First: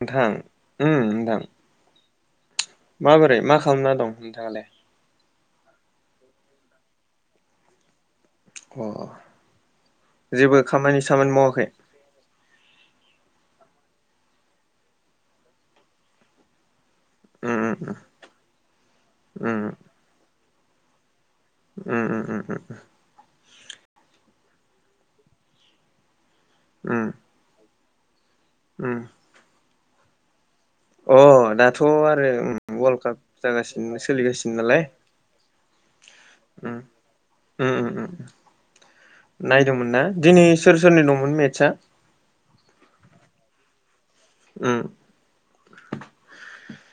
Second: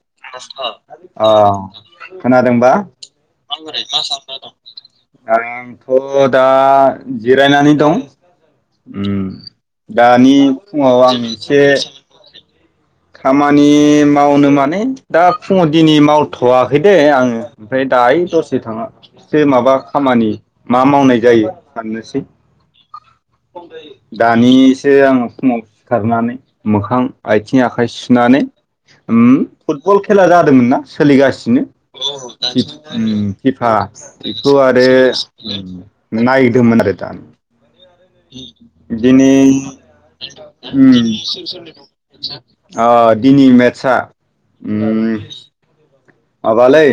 नोंथां उम नोंथां अह खोनाद [inaudible] माबोरै मा खालामना दं नोंथाङालाय? आंथ दा जिरायनानै दं। अ ओम दानि जेबो खामानि फुङाव आं सामानि इसे मावाखै खामानि मावनो माने दा फुङाव दिनै मावथवाखै। फै दे आङो उम ओमफ्राय दायो दसे थां सै उम माबा खामानि मा मावनाय जायो उम साननोसै उम उम उम दानिसो आङो फुङाव सिखारनानै मोखां उम आइथि आखाय सुनानै उम फुटबल खेला ज दोंमोनना अ सोलिगासिनो दाथ' आरो वर्ल्ड उम काप फिफा जागासिनो सोलिगासिनो बेखौ नालाय आरो उम नायदोंमोन आरो दा उम उम उम दिनै नायदोंमोन ना दिनै सोर उम सोरनि दंमोन मेटसआ अ दिनै मेथ सा उम माबालै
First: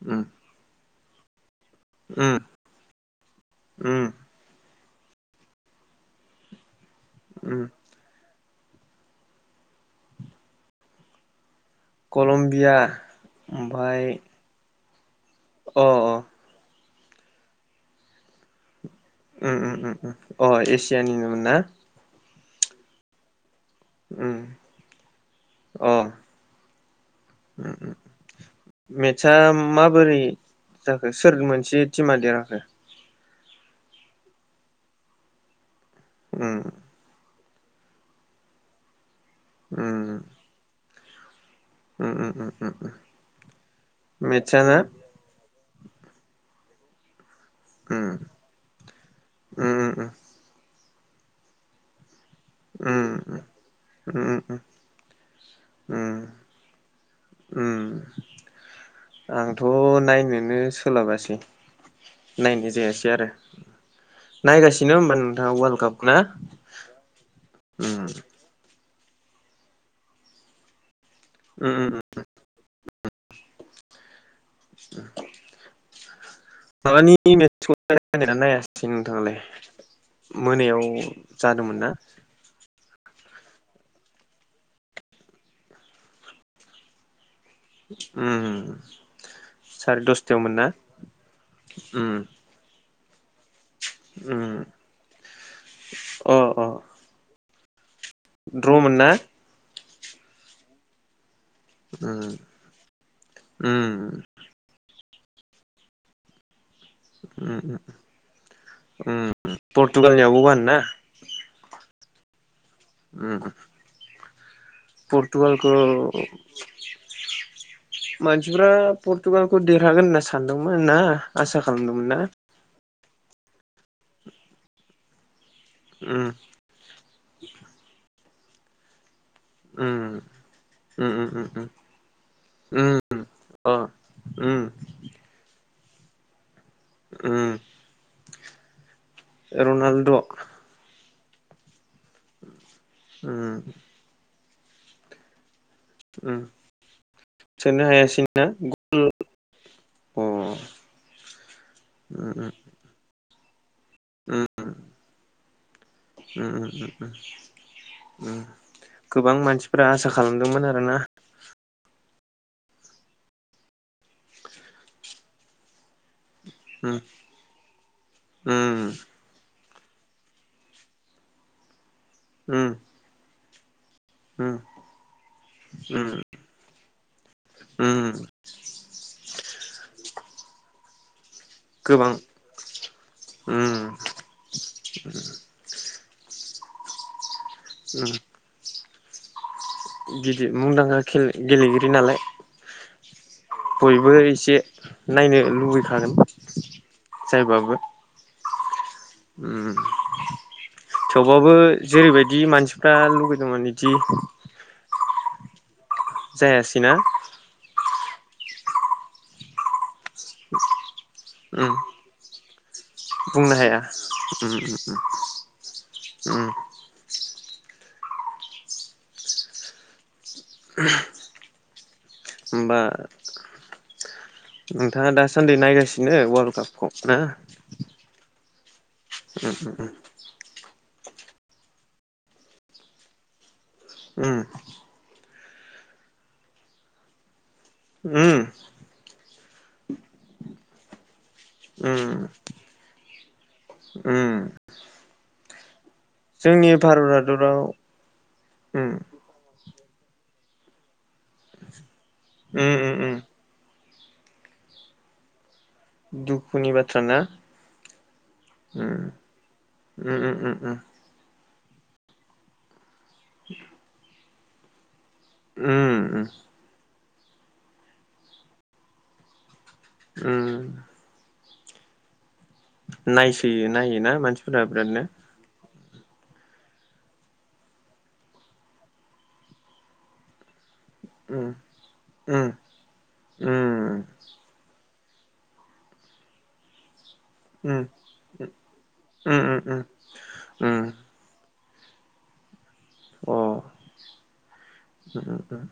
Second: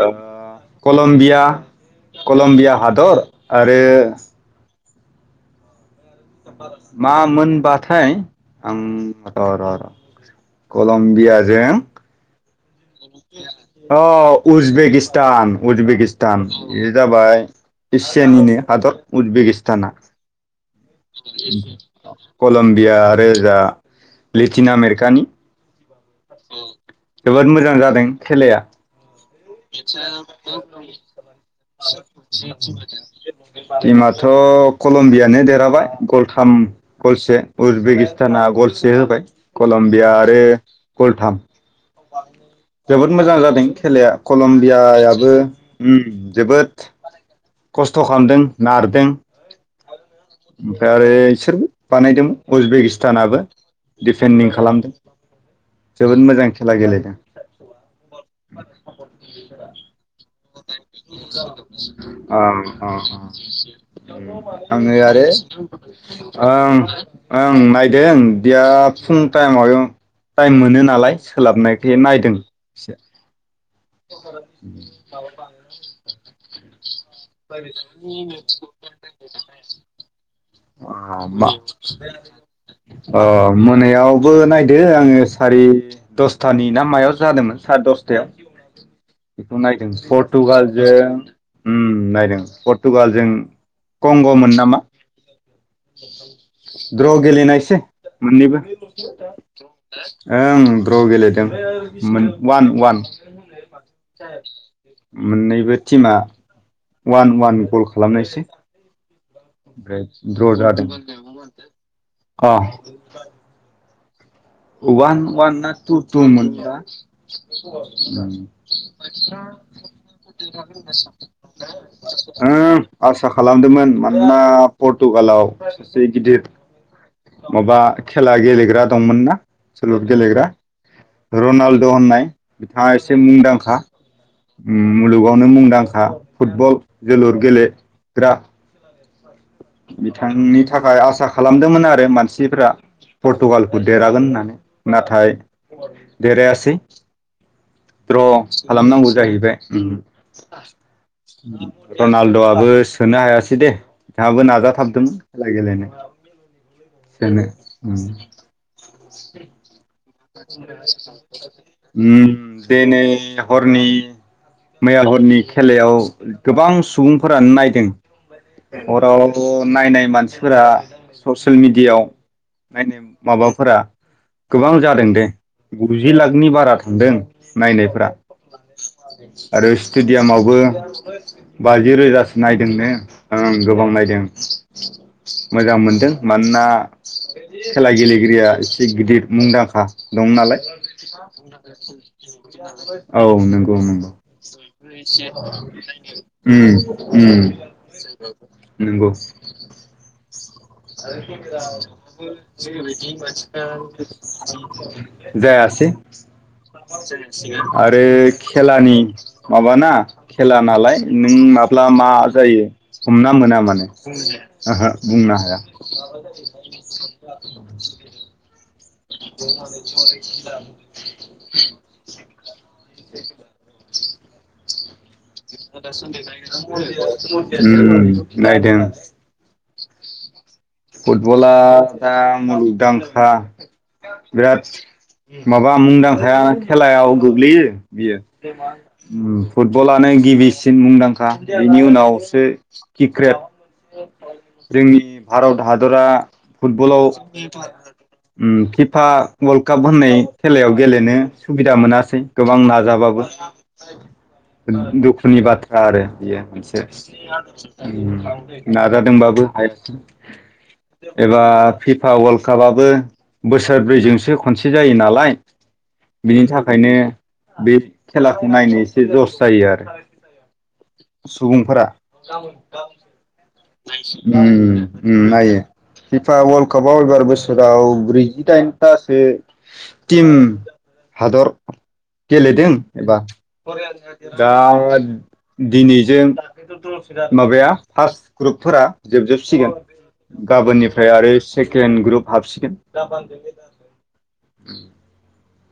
अ उम कलम्बीया उम कलम्बिया हादर आरो उम [inaudible] मा उम मोनबाथाय आं र र र कलम्बियाजों कलम अ उजबेकि स्तान अ अ उजबेकिस्तान बेयो जाबाय एसियानिनो हादर। उम उम उजबेकिस्ताना उम उम अ ए सियानिनोमोन ना? कलम्बिया आरो ओजा उम लेथिन आमेरिकानि अ जोबोद मोजां जादों खेलाया। मेटसा माबोरै जाखो सोर मोनसे टिमा देरहाखो? टिमाथ' कलम्बियानो देरहाबाय। गलथाम उम गलसे। उजबेकिस्ताना गलसे होबाय। उम कलम्बिया आरो गलथाम। उम उम उम उम जोबोद मोजां जादों खेलाया। [unintelligible] मेटसआ ना ब्यायाबो उम जोबोद खस्थ' उम खालामदों नारदों। उम ओमफ्राय आरो इसोरबो बानायदोंमोन। उम उजबेकिस्तानाबो उम दिफेन्दिं खालामदों उम जोबोद मोजां खेला गेलेदों। [inaudible] उम आंथ' नायनो औ नायनाय जायासै आरो नायगासिनो आङो होमबा आरो नोंथाङा वर्ल्ड काप ना आं ओं उम नायदों बिराद फुं टाइमाव टाइम मोनो नालाय। उम उम सोलाबनायखाय नायदों। [inaudible] [inaudible] [inaudible] माबानि [unintelligible] नायासै नोंथाङालाय मोनायाव अ मा जादोंमोन ना? अ मोनायावबो नायदो आङो सारि दसथानि ना मायाव जादोंमोन। सारि दसथायाव उम बेखौ नायदों साराय दसथायावमोन ना पर्टुगालजों उम। नायदों फ तुगालजों उम कंग'मोन नामा? अ अ द्र' गेलेनाय दे मोननैबो द्र'मोन ना ओं ड्र' गेलेदों। उम मोन वान वान। उम मोननैबो टिमा वान वान गल खालामनायसै। ओमफ्राय पर्तुगालनियाबो द्र' वान ना? जादों अ उम वान वान ना पर्टुगालखौ टु टु मोन बा मानसिफ्रा पर्टुगालखौ देरहागोन होनना सानदोंमोन ना आसा खालामदोंमोन ना आसा खालामदोमोन मानोना पर्टुगालाव सासे उम गिदिर माबा खेला गेलेग्रा दंमोन ना? सल' उम गेलेग्रा उम उम रनाल्द' होननाय उम उम बिथाङा एसे अ मुंदांखा उम मुलुगावनो मुंदांखा। था फुटबल जोलुर उम गेले ग्रा। रनाल्द' बिथांनि थाखाय आसा खालामदोंमोन आरो। मानसिफ्रा उम पर्टुगालखौ देरहागोन होननानै। नाथाय। उम देरायासै सोनो द्र' हायासैना अ खालामनांगौ जाहैबाय उम उम उम रनाल्द'आबो सोनो हायासै।। दे हाबो उम नाजाथाबदोंमोन। खेला गेलेनो। उम उम गोबां मानसिफोरा आसा खालामदोंमोन आरोना।। [inaudible] उम दिनै हरनि मैया हरनि खेलायाव। गोबां उम सुबुंफोरानो नायदों उम हराव। नायनाय मानसिफोरा सस। ससियेल मिडियाआव। उम नायनो माबा फोरा। उम गोबां जादों दे उम गुजि लाखनि बारा थांदों नायनायफोरा उम आरो स्टेडियामावबो। [unintelligible] बाजि गोबां रोजासो नायदों नो आंं उम गोबां नायदों मोजां मोनदों। मोनना। खेला उम गेलेगिरिया। गिदिर मुंदाख [unintelligible] दं गिदिर नालाय मुंदांखा गेलेगिरि नालाय औ बयबो नंगौ-नंगौ एसे नायनो लुबैखागोन उम-उम। जायबाबो [unintelligible] उम थेवबाबो जेरैबायदि मानसिफ्रा लुगैदोंमोन बिदि [unintelligible] जायासै। जायासैना। आरो खेलानि माबाना खेला नालाय। नों उम माब्ला मा जायो हमना बुंनो मोना हाया माने उम ओ-ओ बुंनो हाया। [unintelligible] उम [unintelligible] [unintelligible] होमबा नोंथाङा दासान्दि उम नायगासिनो वर्ल्ड कापखौ ना नायदों [unintelligible] फुटबला दा मुलुगदांखा उम बिराद माबा मुंदांखाया खेलायाव गोग्लैयो बियो उम फुटबलानो गिबिसिन मुंदांखा बिनि उम उनावसो उम [unintelligible] जोंनि आरोबाव दाहाज जोंनि फुटबलाव भारत हादराव ओम उम खिफा काप होननाय खेलायाव गेलेनो सुबिदा मोनासै गोबां उम उम उम नाजाबाबो दुखुनि बा आरो बियो दुखुनि मोनसे बाथ्रा ना उम नाजादोंबाबो उम उम उम एबा फिफा वर्ल्ड कापआबो बोसोरब्रैजोंसो खनसे जायो ना लाय उम उम बिनि थाखायनो बे खेलाखौ नायनो एसे जस जायो आरो उम सुबुंफोरा [inaudible] ओम नायसोयो नायोना मानसिफोरा ओम बिरादनो नायो। फिफा उल्ड कापाव एबार बोसोराव ब्रैजिदाइनथासो टिम हादर उम उम गेलेदों एबा उम दा दिनैजों माबाया उम फार्स ग्रुपफोरा उम जोबजोबसिगोन उम उम गाबोननिफ्राय आरो सेकेण्ड ग्रुप हाबसिगोन [inaudible] अ उम उम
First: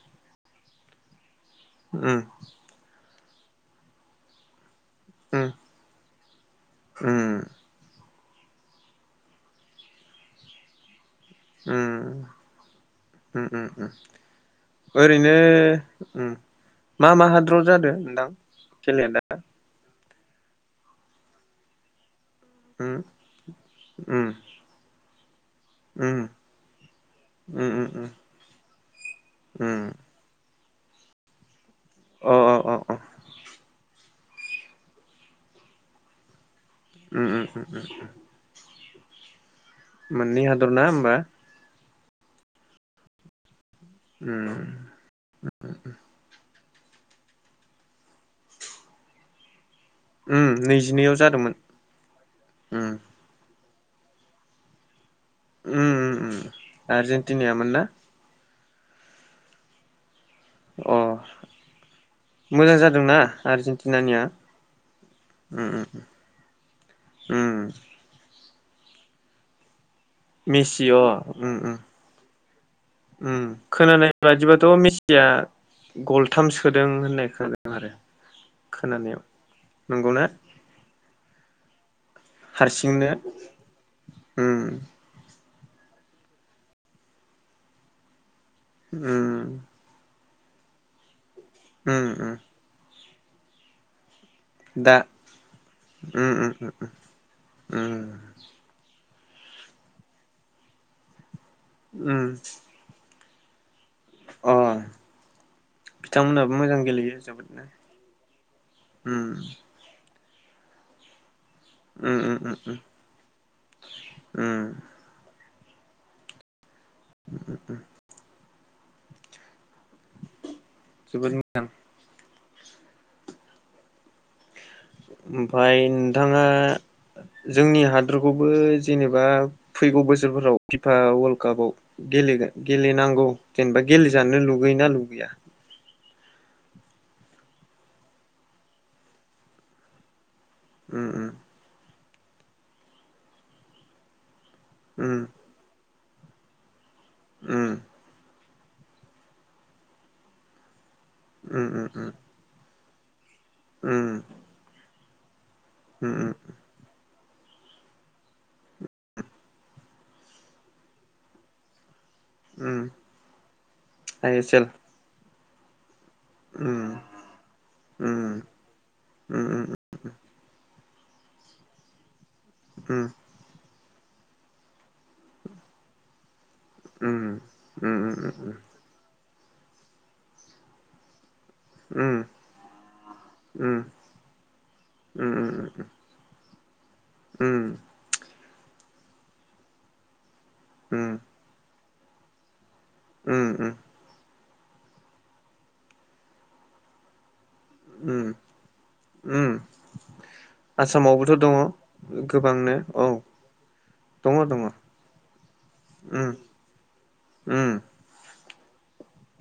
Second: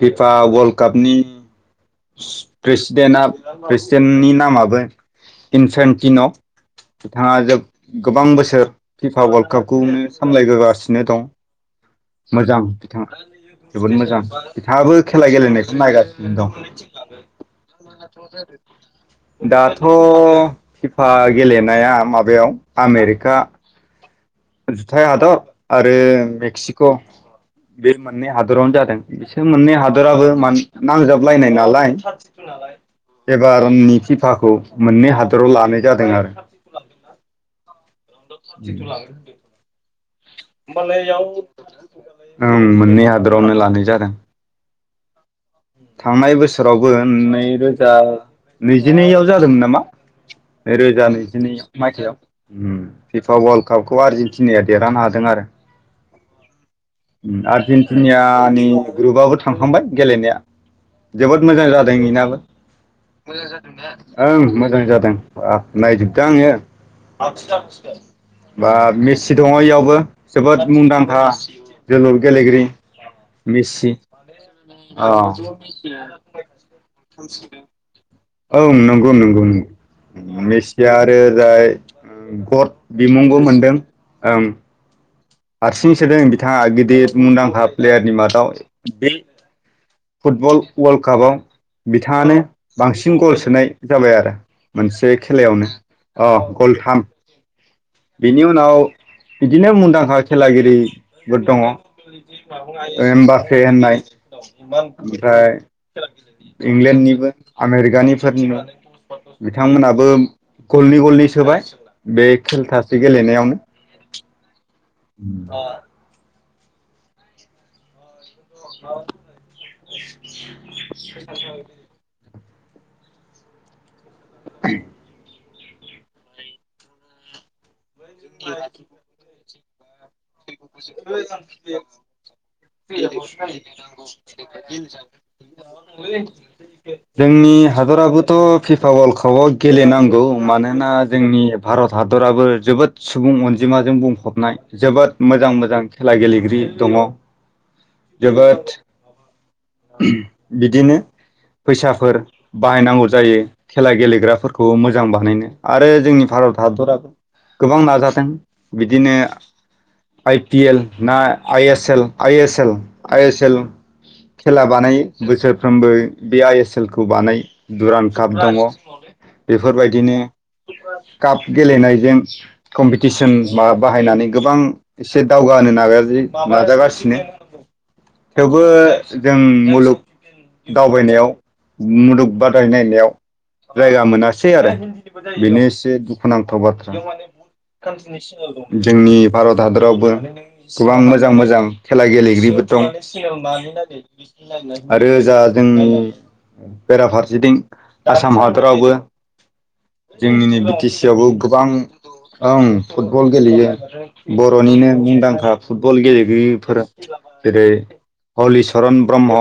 फिफा वर्ल्ड कापनि उम प्रेसिडेन्टआ प्रेसिडेन्टनि नामाबो उम इनसेन्टिन' बिथाङा उम जोब गोबां बोसोर फिफा वार्ल्ड कापखौनो सामलायबोगासिनो दं। उम मोजां बिथाङा उम उम जोबोद मोजां। बिथाङाबो खेला ओरैनो गेलेनायखौनो उम नायगासिनो दं। मा मा हादराव जादों नोंथां खेलाया दा दाथ' फिफा गेलेनाया माबा बेयाव उम आमेरिका उम जुथाय हादर आरो उम मेक्सिक' उम उम बे उम मोननै हादरावनो जादों बिसोर मोननै उम हादराबो मान नांजाबलायनाय नालाय अ अ अ अ एबार फिफाखौ मोननै हादराव लानाय जादों आरो उ उ उ उ [unintelligible] मोननै हादर ना होमबा? ओं मोननै हादरावनो लानाय जादों उम औ थांनाय बोसोरावबो नैरोजा नैजिनैआव जादोंमोन नामा? उम नैरोजा नैजिनैआव नैजिनै जादोंमोन मायथाइयाव उम फिपा वर्ल्ड कापखौ आरजिन तिनाया देरहानो हाद दों आरो उम उम उम आर्जेेनटिनायामोन ना आर्जेन्टिनियानि ग्रुबाबो थांखांबाय गेलेनाया अ जोबोद मोजां जादों इनाबो मोजां जादोंना आर्जेेनटिनानिया ओं मोजां जादों उम बाब उम नायजोबदों उम आङो बा मेसि दङ इयावबो जोबोद मेसि अ मुंदांखा उम उम गेलेगिरि उम मेसि खोनानाय बादिबाथ अ मेसिया गलथाम सोदों होननाय खोनादों आरो औ नंगौ खोनानायाव नंगौ नंगौना नंगौ मेसिया आरो ओरै जाय खद हारसिंनो बिमुंबो मोनदों ओं उम हारसिं सोदों बिथाङा गिदिर मुंदांखा प्लेयारनि मादाव बे उम फुटबल वर्ल्ड कापाव उम उम बिथाङानो बांसिन सिन गल सोनाय जाबाय आरो दा मोनसे खेलायावनो उम अ उम गलथाम उम बिनि उनाव बिदिनो मुंदांखा खेलागिरि दङ उम होमबा फे होननाय अ ओमफ्राय बिथांमोनहाबो मोजां गेलेयो इंलेण्डनिबो जोबोदनो आमेरिकानिफोरनिबो उम बिथांमोनाबो गलनै गलनै सोबाय उम बे उम उम खेलथासो गेलेनायावनो उम ओ [unintelligible] [unintelligible] जोबोद मोजां। [unintelligible] ओमफाय नोंथाङा जोंनि हाद दोरखौबो जेनेबा फैगौ बोसो फोराव फिफा वल्ड कापआव गेले-गेलेनांगौ जेनेबा गेलेजानो लुगैयो ना लुगैया? जोंनि हादराबोथ' फिफा वल्ड कापआव गेलेनांगौ। मानोना उम जोंनि भारत हादराबो जोबोद सुबुं अनजिमाजों बुंफबनाय। जोबोद उम मोजां खेला गेलेगिरि दङ' उम जोबोद बिदिनो उम उम उम फैसाफोर बाहायनांगौ जायो। खेला उम गेलेग्राफोरखौ मोजां जां बानायनो। आरो जोंनि उम उम भारत हादराबो गोबां नाजादों बिदिनो आइ पि एल ना I S L I S L उम उम I S L I S खेला एल बानायो बोसोर [unintelligible] बे आइ एस एल उम खौ बानाय दुरान काप उम दङ उम बेफोरबायदिनो काप गेलेनायजों उम कम्पिटिसन मा बाहायनानै गोबां एसे दावगा होनो नागाजि नाजागासिनो उम उम उम थेवबो जों मुलुग दावबायनायाव मुलुग बादायलायनायाव उम जायगा मोनासै आरो बेनो एसे दुखुनां थाव बाथ्रा। बेयाव माने बहुत कान्ट्रिनि सिनाव दं। जोंनि भारत हादोरावबो गोबां मोजां मोजां खेला गेलेगिरिबो दं उम [unintelligible] आरो जा जोंनि बेराफारसेथिं उम आसाम हादरावबो उम जोंनिनो बिटि सि आवबो आसामावबोथ' दङ गोबां ओं गोबांनो औ फुटबल गेलेयो। दङ दङ बर'निनो मुंदांखा फुटबल उम गेलेगिरिफोर जेरै उम हलिचरन ब्रह्म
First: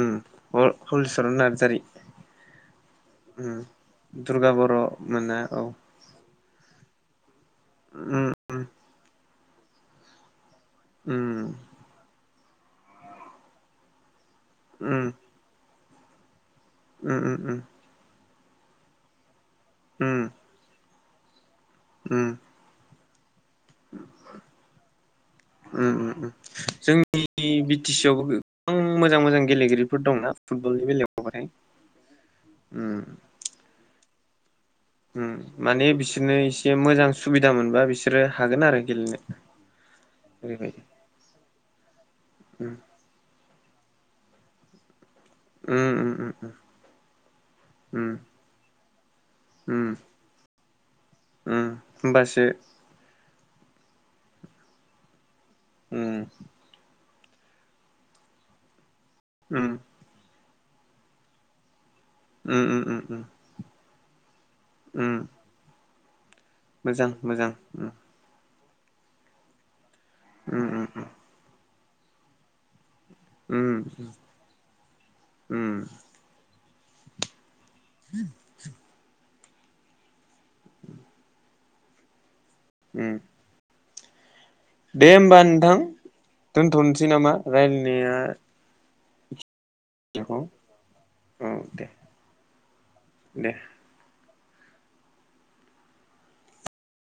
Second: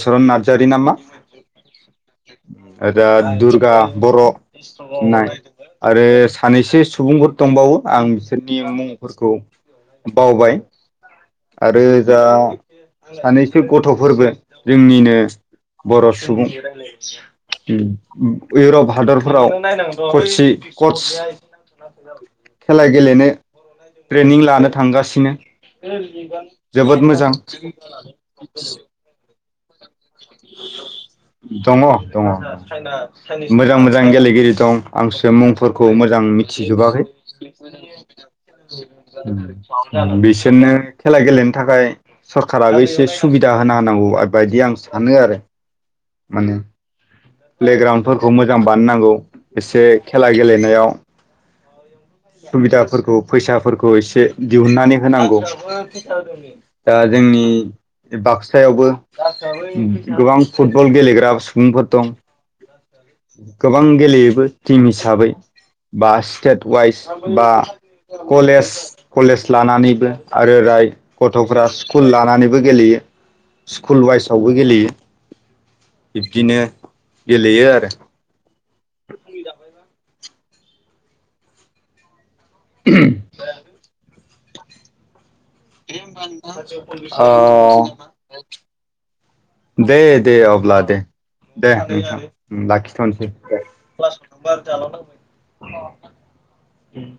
उम नार्जारी नामा हलिचरन नार्जारि ओदा उम दुर्गा बर' दुर्गा बर' होननाय मोना औ आरो सानैसो सुबुंबो दंबावो आं उम बिसोर नि मुंफोरखौ बावबाय। उम आरो जा सानैसो गथ'फोरबो उम जोंनिनो बर' सुबुं उम उम [inaudible] इउरप हादरफोराव [unintelligible] उम जायो उम खेलाय गेलेनो ट्रेनिं लानो थांगासिनो उम उम जोबोद मोजां। जोंनि गेलेगिरि दंङ दंङ उम मोजां मोजां गेले गिरि दं। आंसो उम मुंफोरखौ माने मोजां बिसोरनो एसे मिथिजोबाखै मोजां सुबिदा मोनबा बिसोरो हागोन आरो गेलेनो बिसोरनो ओरैबायदि खेला गेलेनो थाखाय उम सरखाराबो एसे सुबिदा [unintelligible] उम उम उम। माने उम प्लेग्राउन्डफोरखौ मोजां बानायनांगौ एसे उम खेला गेलेनायाव उम। होमबासो सुबिदाफोरखौ फैसाफोरखौ एसे दिहुननानै होनांगौ। [unintelligible] उम जोंनि बाक्सायावबो उम गोबां फुटबल गेलेग्रा सुबुंफोर दं ओम ओम ओम [unintelligible] गोबां गेलेयोबो। टिम उम हिसाबै। बास स्टेट वाइस मोजां बा मोजां उम कलेज कलेज लानानैबो आरो उम राय उम गथ'फ्रा स्कुल लानानैबो गेलेयो। उम स्कुल वाइसआवबो गेलेयो। उम बिब्दिनो गेलेयो आरो उम [unintelligible] दे होमबानि औ रायलायनाया औ दे बेखौ दे अब्ला दे दे नोंथां लाखिथ'नोसै दे दे। [unintelligible]